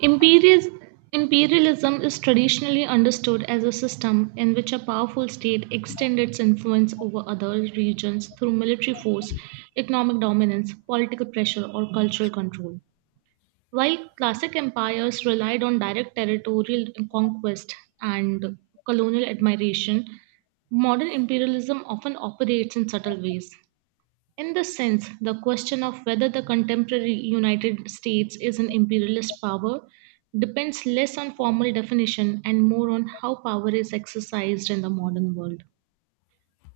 Imperials- Imperialism is traditionally understood as a system in which a powerful state extends its influence over other regions through military force, economic dominance, political pressure, or cultural control. While classic empires relied on direct territorial conquest and colonial admiration, modern imperialism often operates in subtle ways. In this sense, the question of whether the contemporary United States is an imperialist power depends less on formal definition and more on how power is exercised in the modern world.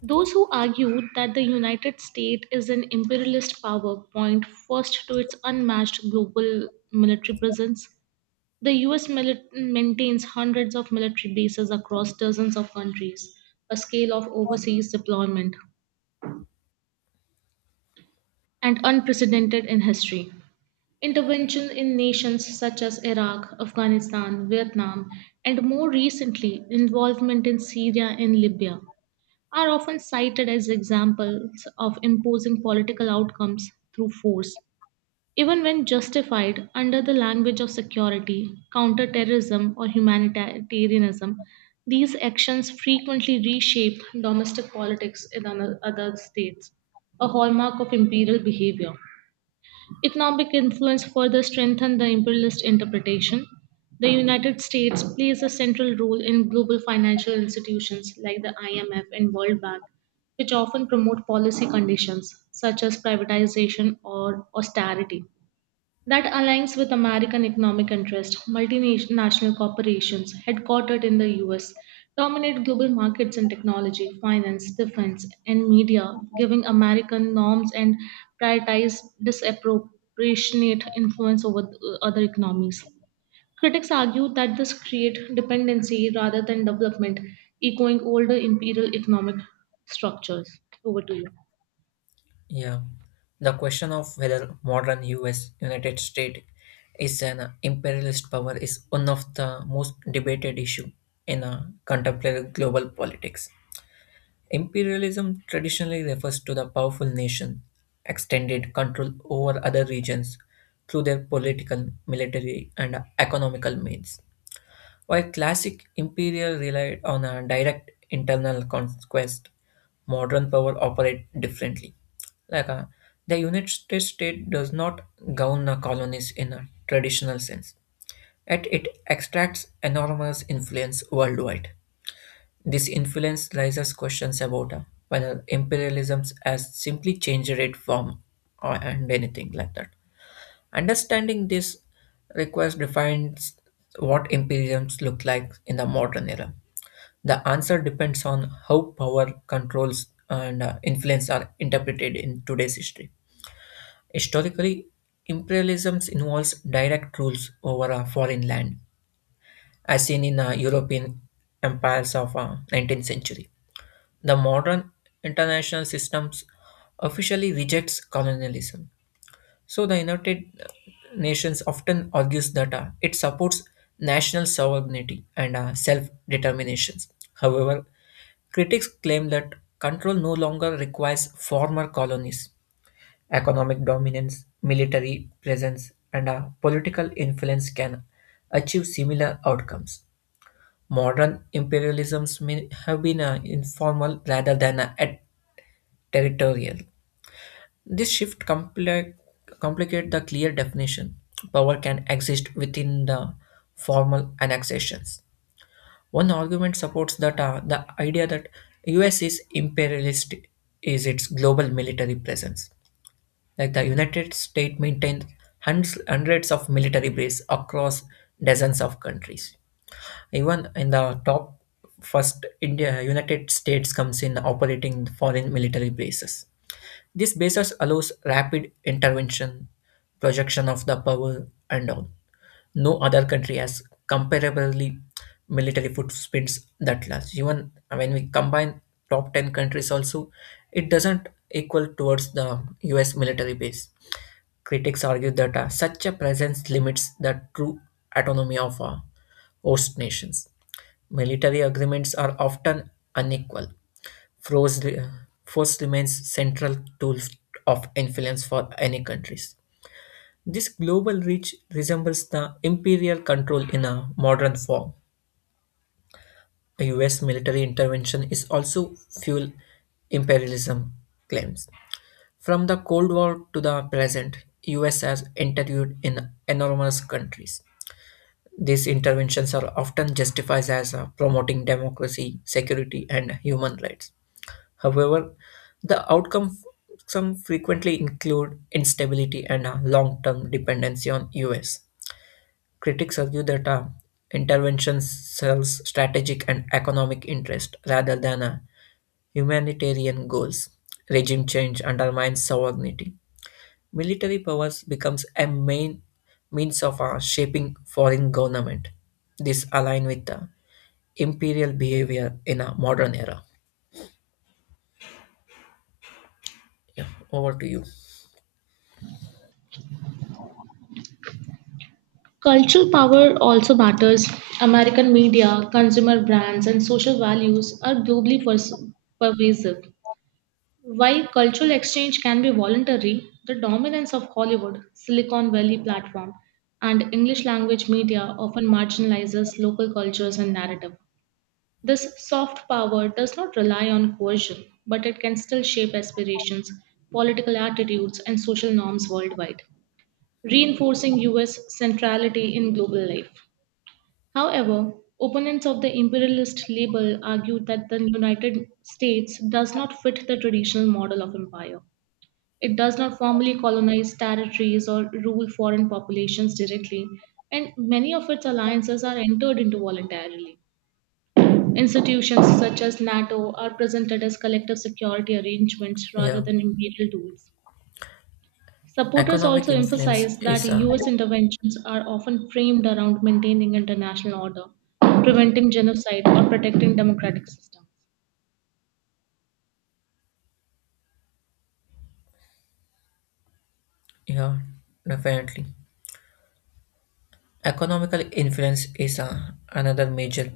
Those who argue that the United States is an imperialist power point first to its unmatched global military presence. The US maintains hundreds of military bases across dozens of countries, a scale of overseas deployment and unprecedented in history. Intervention in nations such as Iraq, Afghanistan, Vietnam, and more recently, involvement in Syria and Libya are often cited as examples of imposing political outcomes through force, even when justified under the language of security, counterterrorism, or humanitarianism. These actions frequently reshape domestic politics in other states, a hallmark of imperial behavior. Economic influence further strengthened the imperialist interpretation. The United States plays a central role in global financial institutions like the IMF and World Bank, which often promote policy conditions such as privatization or austerity. That aligns with American economic interest. Multinational corporations headquartered in the US dominate global markets in technology, finance, defense, and media, giving American norms and prioritize disproportionate influence over other economies. Critics argue that this creates dependency rather than development, echoing older imperial economic structures. Over to you. Yeah, the question of whether modern US United States is an imperialist power is one of the most debated issue in contemporary global politics. Imperialism traditionally refers to the powerful nation extended control over other regions through their political, military, and economical means. While classic imperial relied on a direct internal conquest, modern power operate differently. Like uh, the United States does not govern the colonies in a traditional sense, yet it extracts enormous influence worldwide. This influence raises questions about whether imperialism has simply changed it from or and anything like that. Understanding this request defines what imperiums look like in the modern era. The answer depends on how power controls and influence are interpreted in today's history. Historically, imperialism involves direct rules over a foreign land, as seen in European empires of 19th century. The modern international systems officially rejects colonialism, so the United Nations often argues that it supports national sovereignty and self determinations. However, critics claim that control no longer requires former colonies. Economic dominance, military presence, and political influence can achieve similar outcomes. Modern imperialisms may have been informal rather than territorial. This complicate the clear definition. Power can exist within the formal annexations. One argument supports that the idea that US is imperialist is its global military presence. Like the United States maintains hundreds of military bases across dozens of countries. Even in the top first, India United States comes in operating foreign military bases. This basis allows rapid intervention, projection of the power, and all. No other country has comparably military footprints that large. Even when we combine top 10 countries also, it doesn't equal towards the US military base. Critics argue that such a presence limits the true autonomy of host nations. Military agreements are often unequal. Force, re- Force remains central tool of influence for any countries. This global reach resembles the imperial control in a modern form. The US military intervention is also fuel imperialism claims. From the Cold War to the present, US has interviewed in enormous countries. These interventions are often justified as promoting democracy, security, and human rights. However, the outcome some frequently include instability and a long-term dependency on US. Critics argue that intervention serves strategic and economic interest rather than humanitarian goals. Regime change undermines sovereignty. Military powers becomes a main means of shaping foreign government. This align with the imperial behavior in a modern era. Yeah, over to you. Cultural power also matters. American media, consumer brands, and social values are globally pervasive. While cultural exchange can be voluntary, the dominance of Hollywood, Silicon Valley platform, and English language media often marginalizes local cultures and narrative. This soft power does not rely on coercion, but it can still shape aspirations, political attitudes, and social norms worldwide, reinforcing US centrality in global life. However, opponents of the imperialist label argued that the United States does not fit the traditional model of empire. It does not formally colonize territories or rule foreign populations directly, and many of its alliances are entered into voluntarily. Institutions such as NATO are presented as collective security arrangements rather Yeah. than imperial tools. Supporters Economic also influence emphasize that is a, US interventions are often framed around maintaining international order, preventing genocide, or protecting democratic systems. yeah, definitely. Economical influence is a, another major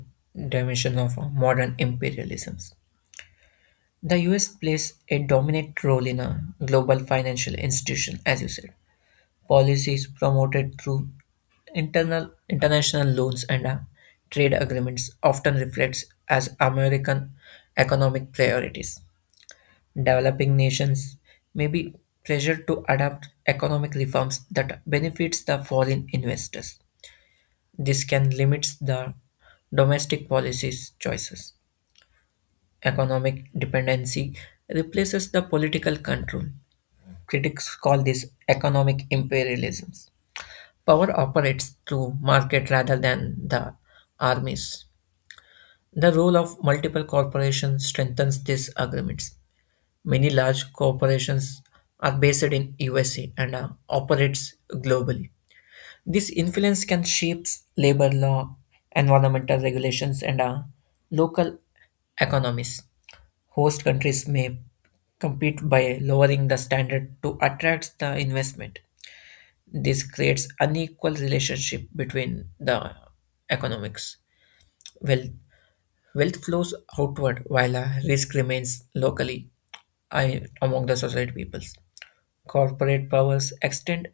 dimension of modern imperialisms. The U.S. plays a dominant role in a global financial institution, as you said. Policy is promoted through internal international loans and trade agreements, often reflects as American economic priorities. Developing nations may be pressured to adopt economic reforms that benefits the foreign investors. This can limit the domestic policies choices. Economic dependency replaces the political control. Critics call this economic imperialism. Power operates through market rather than the armies. The role of multiple corporations strengthens these agreements. Many large corporations are based in USA and operates globally. This influence can shape labor law, environmental regulations, and local economies. Host countries may compete by lowering the standard to attract the investment. This creates unequal relationship between the economics. Wealth, wealth flows outward while risk remains locally I, among the society peoples. Corporate powers extend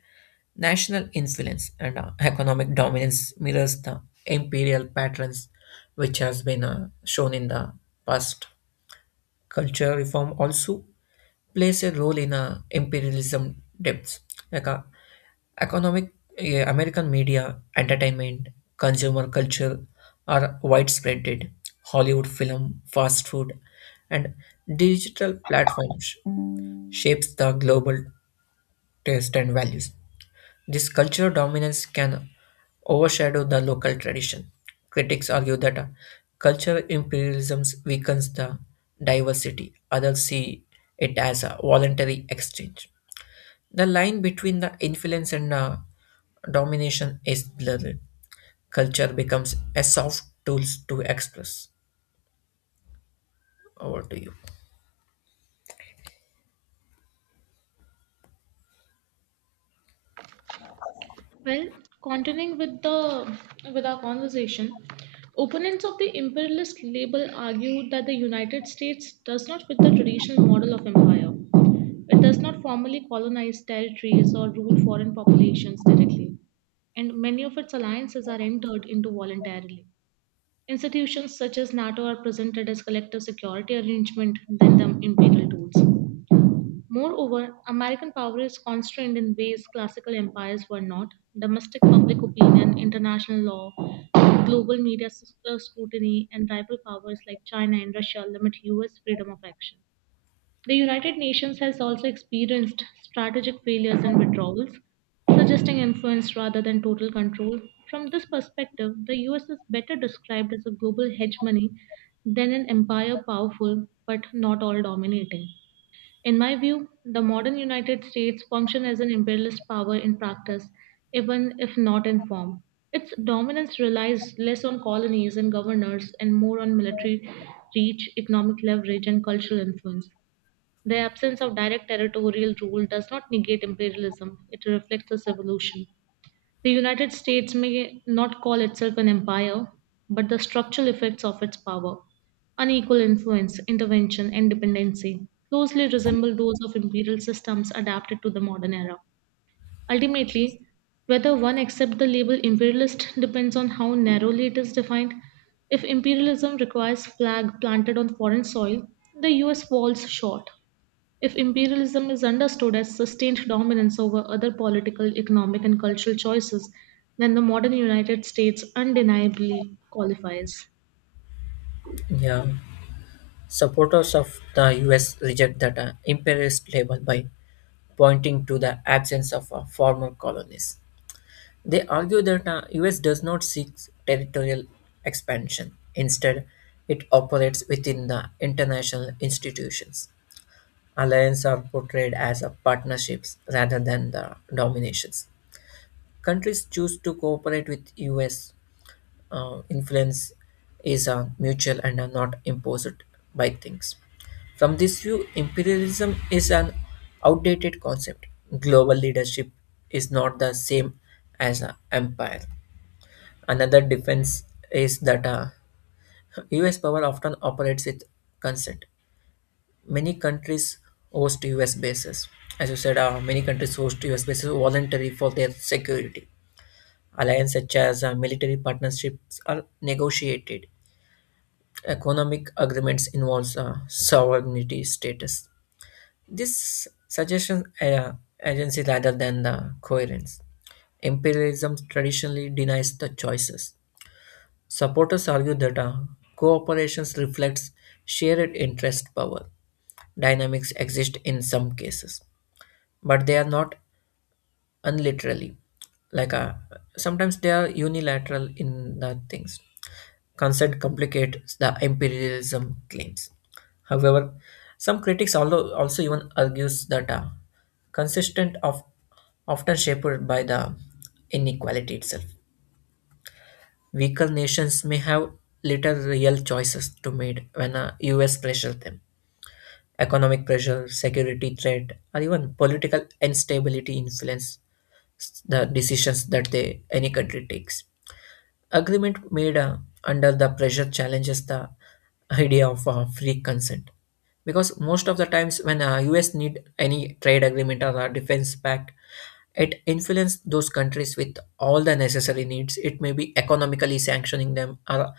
national influence, and economic dominance mirrors the imperial patterns which has been shown in the past. Culture reform also plays a role in imperialism depths. Like economic American media, entertainment, consumer culture are widespread. Hollywood film, fast food, and digital platforms shapes the global taste and values. This cultural dominance can overshadow the local tradition. Critics argue that cultural imperialism weakens the diversity. Others see it as a voluntary exchange. The line between the influence and domination is blurred. Culture becomes a soft tool to express. Over to you. Well, continuing with the with our conversation, opponents of the imperialist label argue that the United States does not fit the traditional model of empire. It does not formally colonize territories or rule foreign populations directly, and many of its alliances are entered into voluntarily. Institutions such as NATO are presented as collective security arrangement than the imperial tools. Moreover, American power is constrained in ways classical empires were not. Domestic public opinion, international law, global media scrutiny, and rival powers like China and Russia limit US freedom of action. The United Nations has also experienced strategic failures and withdrawals, suggesting influence rather than total control. From this perspective, the US is better described as a global hegemony than an empire powerful but not all dominating. In my view, the modern United States function as an imperialist power in practice, even if not in form. Its dominance relies less on colonies and governors and more on military reach, economic leverage, and cultural influence. The absence of direct territorial rule does not negate imperialism, it reflects its evolution. The United States may not call itself an empire, but the structural effects of its power, unequal influence, intervention, and dependency, closely resemble those of imperial systems adapted to the modern era. Ultimately, whether one accepts the label imperialist depends on how narrowly it is defined. If imperialism requires flag planted on foreign soil, the US falls short. If imperialism is understood as sustained dominance over other political, economic, and cultural choices, then the modern United States undeniably qualifies. Yeah, supporters of the US reject that imperialist label by pointing to the absence of former colonies. They argue that the US does not seek territorial expansion. Instead, it operates within the international institutions. Alliances are portrayed as a partnerships rather than the dominations. Countries choose to cooperate with US. Influence is mutual and are not imposed by things. From this view, imperialism is an outdated concept. Global leadership is not the same as an empire. Another difference is that US power often operates with consent. Many countries host US bases. As you said, many countries host US bases voluntarily for their security. Alliances such as military partnerships are negotiated. Economic agreements involves sovereignty status. This suggestion agency rather than the coherence. Imperialism traditionally denies the choices. Supporters argue that cooperation reflects shared interest power. Dynamics exist in some cases, but they are not unliterally. Like uh, sometimes they are unilateral in the things. Consent complicates the imperialism claims. However, some critics also even argues that consistent of often shaped by the inequality itself. Weaker nations may have little real choices to made when the US pressures them. Economic pressure, security threat, or even political instability influence the decisions that they, any country takes. Agreement made under the pressure challenges the idea of free consent. Because most of the times when US need any trade agreement or a defense pact, it influences those countries with all the necessary needs. It may be economically sanctioning them or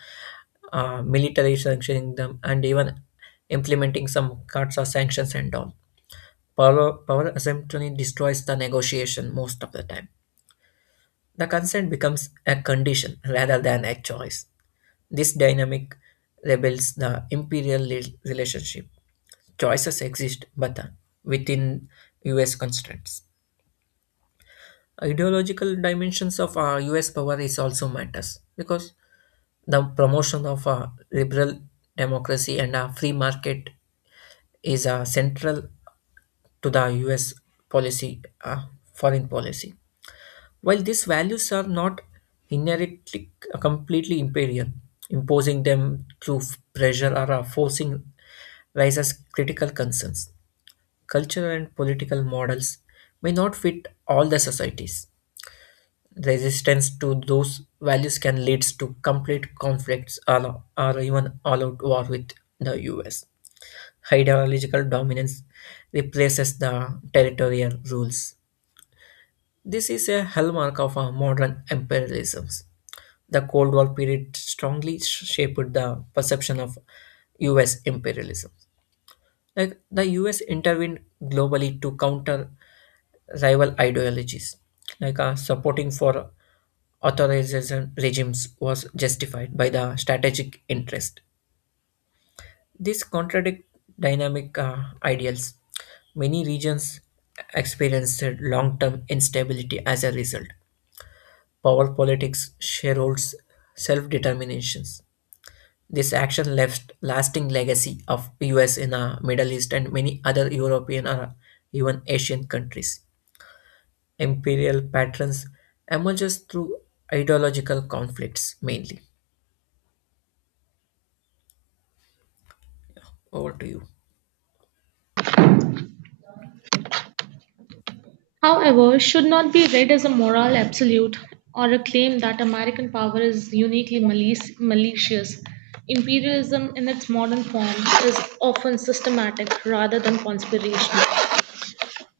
military sanctioning them and even implementing some cuts or sanctions and all. Power assumption destroys the negotiation most of the time. The consent becomes a condition rather than a choice. This dynamic rebels the imperial relationship. Choices exist, but within US constraints. Ideological dimensions of US power is also matters because the promotion of liberal democracy and a free market is central to the US policy, uh, foreign policy. While these values are not inherently completely imperial, imposing them through pressure or forcing raises critical concerns. Cultural and political models may not fit all the societies. Resistance to those values can lead to complete conflicts or even all out war with the US. Ideological dominance replaces the territorial rules. This is a hallmark of our modern imperialism. The Cold War period strongly shaped the perception of US imperialism. Like the US intervened globally to counter rival ideologies. Supporting for authoritarian regimes was justified by the strategic interest. This contradict dynamic ideals. Many regions experienced long-term instability as a result power politics, shareholds, self determinations. This action left lasting legacy of US in the Middle East and many other European or even Asian countries. Imperial patterns emerges through ideological conflicts mainly. Over to you. However, should not be read as a moral absolute or a claim that American power is uniquely malicious. Imperialism in its modern form is often systematic rather than conspirational.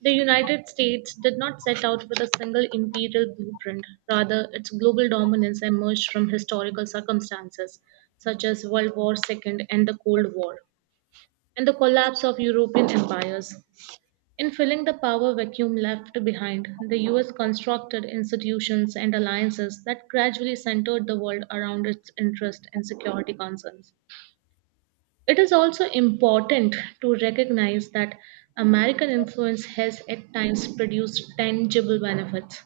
The United States did not set out with a single imperial blueprint. Rather, its global dominance emerged from historical circumstances such as World War II and the Cold War, and the collapse of European empires. In filling the power vacuum left behind, the US constructed institutions and alliances that gradually centered the world around its interests and security concerns. It is also important to recognize that American influence has at times produced tangible benefits.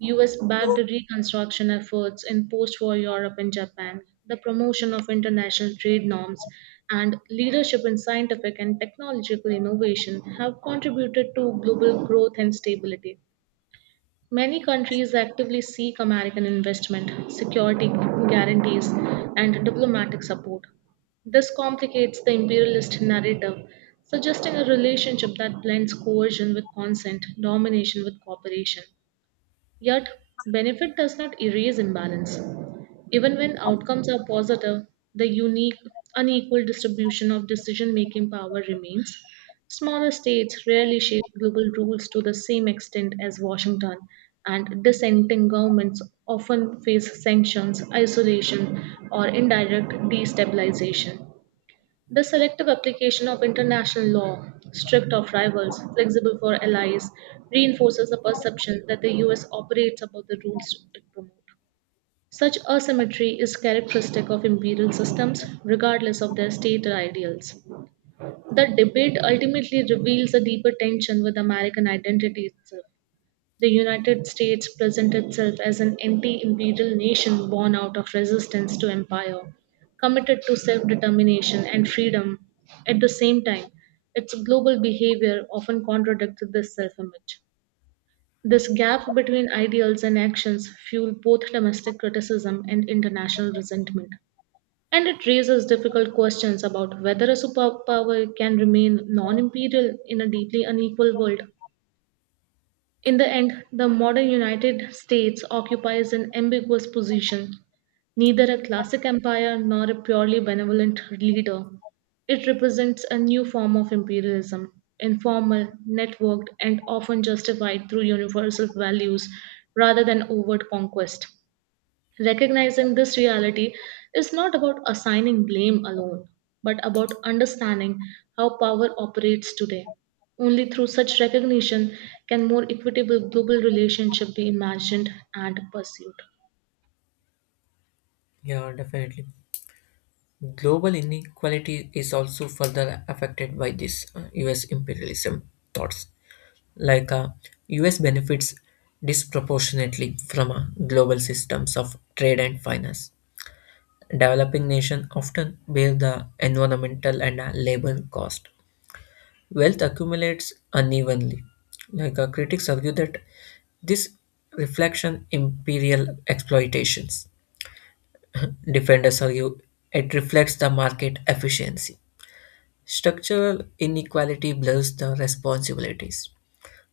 US backed reconstruction efforts in post war Europe and Japan, the promotion of international trade norms, and leadership in scientific and technological innovation have contributed to global growth and stability. Many countries actively seek American investment, security guarantees, and diplomatic support. This complicates the imperialist narrative, suggesting a relationship that blends coercion with consent, domination with cooperation. Yet, benefit does not erase imbalance. Even when outcomes are positive, the unique, unequal distribution of decision making power remains. Smaller states rarely shape global rules to the same extent as Washington, and dissenting governments often face sanctions, isolation, or indirect destabilization. The selective application of international law, strict of rivals, flexible for allies, reinforces the perception that the US operates above the rules it promotes. Such asymmetry is characteristic of imperial systems, regardless of their state ideals. The debate ultimately reveals a deeper tension with American identity itself. The United States presents itself as an anti imperial nation born out of resistance to empire, committed to self determination and freedom. At the same time, its global behavior often contradicts this self image. This gap between ideals and actions fuel both domestic criticism and international resentment. And it raises difficult questions about whether a superpower can remain non imperial in a deeply unequal world. In the end, the modern United States occupies an ambiguous position, neither a classic empire nor a purely benevolent leader. It represents a new form of imperialism, informal, networked, and often justified through universal values rather than overt conquest. Recognizing this reality is not about assigning blame alone, but about understanding how power operates today. Only through such recognition can more equitable global relationship be imagined and pursued. Yeah, definitely. Global inequality is also further affected by this US imperialism thoughts. Like uh, US benefits disproportionately from global systems of trade and finance. Developing nations often bear the environmental and labor cost. Wealth accumulates unevenly. Critics argue that this reflection imperial exploitations. Defenders argue it reflects the market efficiency. Structural inequality blurs the responsibilities.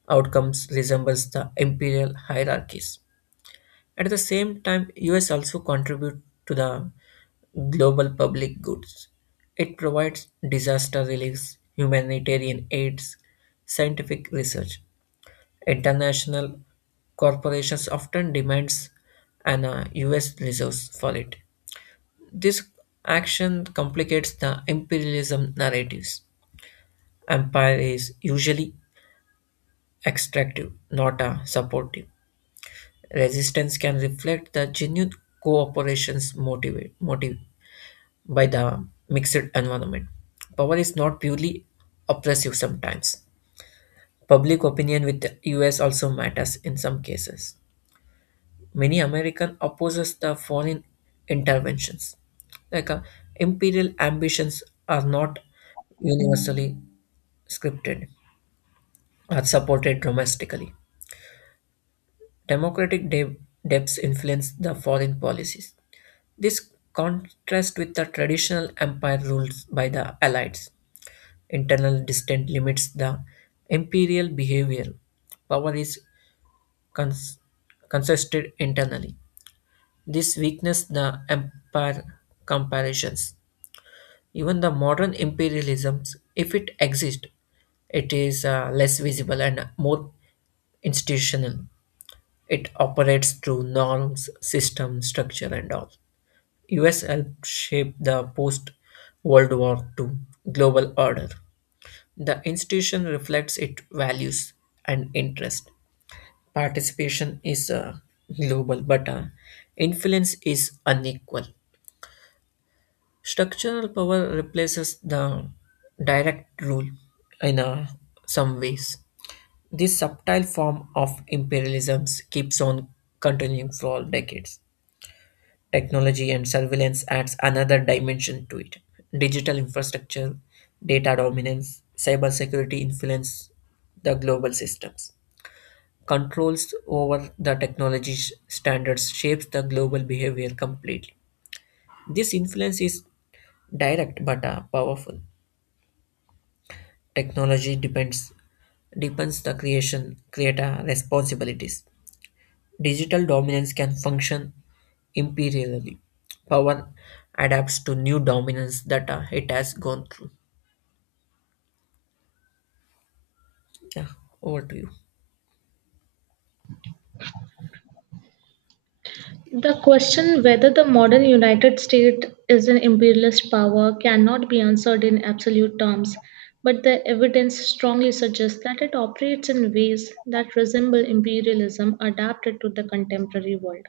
Outcomes resembles the imperial hierarchies. At the same time, US also contribute to the global public goods. It provides disaster reliefs, humanitarian aids, scientific research. International corporations often demands an US resource for it. This action complicates the imperialism narratives. Empire is usually extractive, not a supportive. Resistance can reflect the genuine cooperation's motive by the mixed environment. Power is not purely oppressive sometimes. Public opinion with the US also matters in some cases. Many American opposes the foreign interventions. Like uh, imperial ambitions are not universally scripted or supported domestically. Democratic debts influenced the foreign policies. This contrasts with the traditional empire rules by the Allies. Internal distance limits the imperial behavior. Power is cons- consisted internally. This weakness the empire comparisons. Even the modern imperialisms, if it exists, it is less visible and more institutional. It operates through norms, system, structure, and all. US helped shape the post-World War II global order. The institution reflects its values and interest. Participation is global, but influence is unequal. Structural power replaces the direct rule in some ways. This subtle form of imperialism keeps on continuing for decades. Technology and surveillance adds another dimension to it. Digital infrastructure, data dominance, cybersecurity influence the global systems. Controls over the technology standards shapes the global behavior completely. This influence is direct but powerful. Technology depends depends the creation creator responsibilities. Digital dominance can function imperially. Power adapts to new dominance that it has gone through. Yeah, over to you. The question whether the modern United States is an imperialist power cannot be answered in absolute terms, but the evidence strongly suggests that it operates in ways that resemble imperialism adapted to the contemporary world.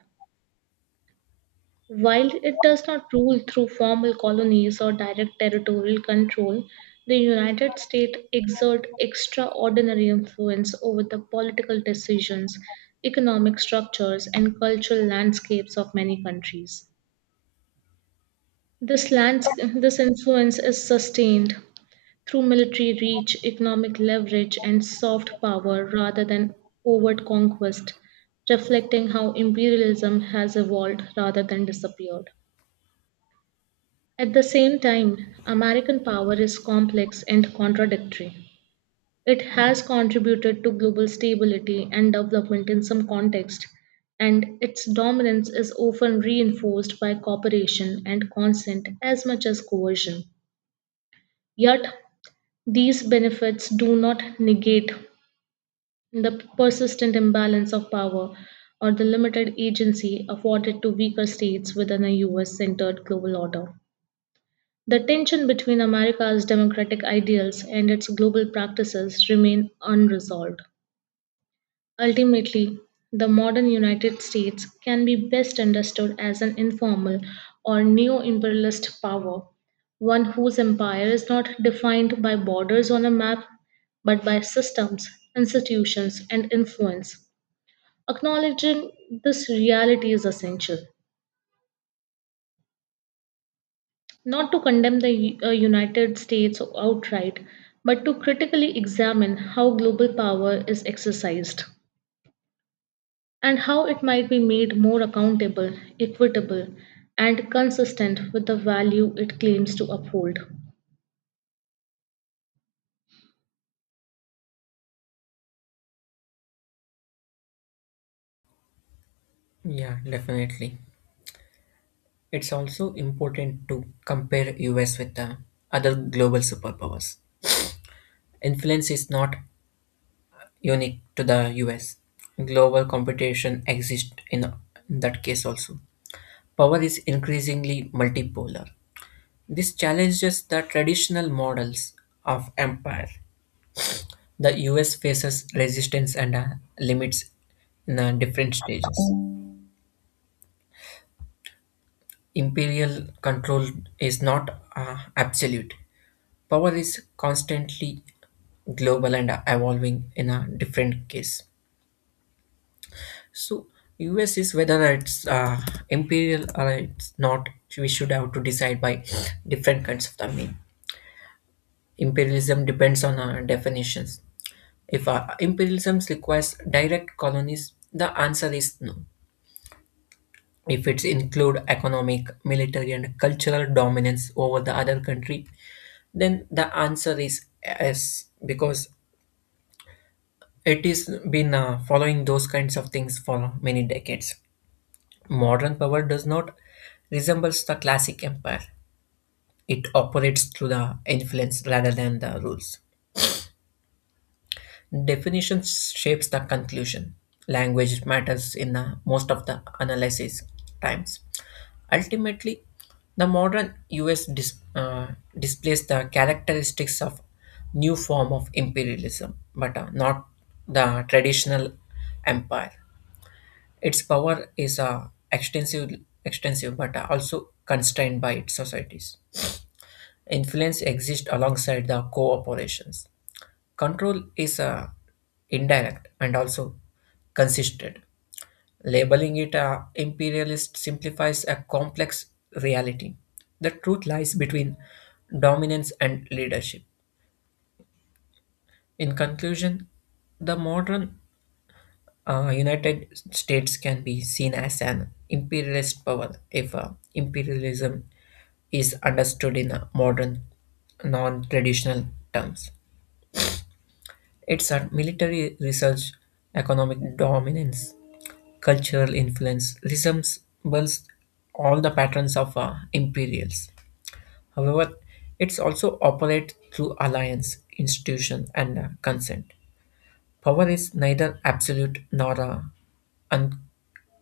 While it does not rule through formal colonies or direct territorial control, the United States exert extraordinary influence over the political decisions, economic structures, and cultural landscapes of many countries. This, this influence is sustained through military reach, economic leverage, and soft power rather than overt conquest, reflecting how imperialism has evolved rather than disappeared. At the same time, American power is complex and contradictory. It has contributed to global stability and development in some contexts, and its dominance is often reinforced by cooperation and consent as much as coercion. Yet, these benefits do not negate the persistent imbalance of power or the limited agency afforded to weaker states within a US centered global order. The tension between America's democratic ideals and its global practices remain unresolved. Ultimately, the modern United States can be best understood as an informal or neo-imperialist power, one whose empire is not defined by borders on a map, but by systems, institutions, and influence. Acknowledging this reality is essential. Not to condemn the United States outright, but to critically examine how global power is exercised and how it might be made more accountable, equitable, and consistent with the value it claims to uphold. Yeah, definitely. It's also important to compare US with the other global superpowers. Influence is not unique to the US. Global competition exists in that case also. Power is increasingly multipolar. This challenges the traditional models of empire. The US faces resistance and limits in different stages. Imperial control is not absolute. Power is constantly global and evolving in a different case. So US is whether it's imperial or it's not. We should have to decide by different kinds of the mean. Imperialism depends on our definitions. If imperialism requires direct colonies, the answer is no. If effects include economic, military, and cultural dominance over the other country, then the answer is yes, because it has been following those kinds of things for many decades. Modern power does not resembles the classic empire. It operates through the influence rather than the rules. Definition shapes the conclusion. Language matters in the most of the analysis times. Ultimately, the modern US displays the characteristics of new form of imperialism, but not the traditional empire. Its power is extensive, but also constrained by its societies. Influence exists alongside the cooperations. Control is indirect and also consistent. Labeling it imperialist simplifies a complex reality. The truth lies between dominance and leadership. In conclusion, the modern United States can be seen as an imperialist power if imperialism is understood in modern, non traditional terms. It's at military research, economic dominance, cultural influence, resembles all the patterns of imperials. However, it's also operates through alliance, institution, and consent. Power is neither absolute nor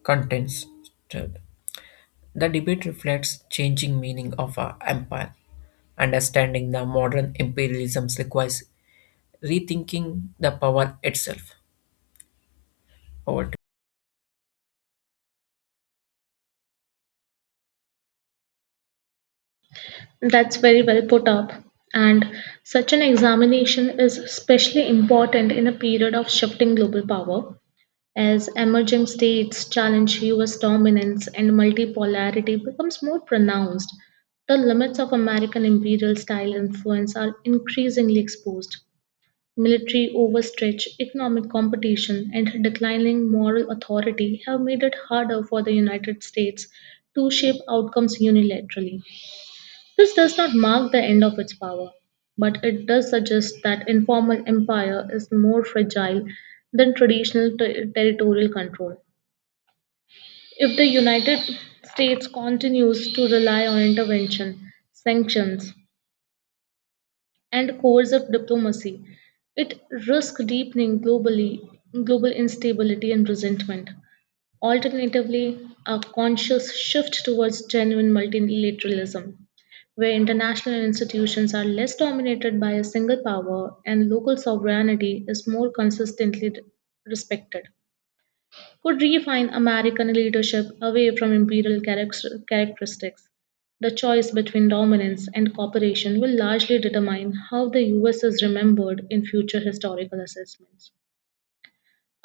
uncontested. The debate reflects changing meaning of our empire. Understanding the modern imperialism requires rethinking the power itself. Over to That's very well put up. And such an examination is especially important in a period of shifting global power. As emerging states challenge US dominance and multipolarity becomes more pronounced, the limits of American imperial style influence are increasingly exposed. Military overstretch, economic competition, and declining moral authority have made it harder for the United States to shape outcomes unilaterally. This does not mark the end of its power, but it does suggest that informal empire is more fragile than traditional territorial control. If the United States continues to rely on intervention, sanctions, and coercive diplomacy, it risks deepening globally, global instability and resentment. Alternatively, a conscious shift towards genuine multilateralism, where international institutions are less dominated by a single power and local sovereignty is more consistently respected could refine American leadership away from imperial characteristics. The choice between dominance and cooperation will largely determine how the US is remembered in future historical assessments.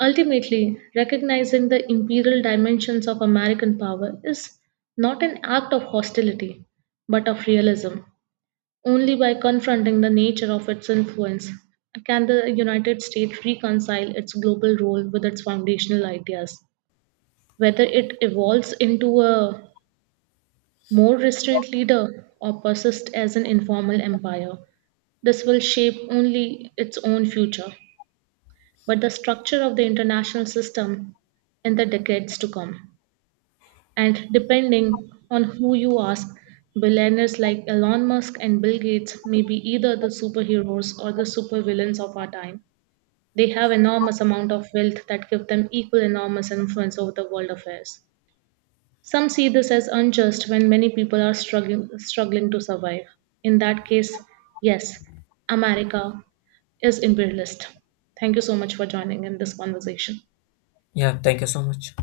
Ultimately, recognizing the imperial dimensions of American power is not an act of hostility, but of realism. Only by confronting the nature of its influence can the United States reconcile its global role with its foundational ideas. Whether it evolves into a more restrained leader or persists as an informal empire, this will shape only its own future, but the structure of the international system in the decades to come. And depending on who you ask, billionaires like Elon Musk and Bill Gates may be either the superheroes or the supervillains of our time. They have enormous amount of wealth that give them equal enormous influence over the world affairs. Some see this as unjust when many people are struggling to survive. In that case, yes, America is imperialist. Thank you so much for joining in this conversation. yeah, thank you so much.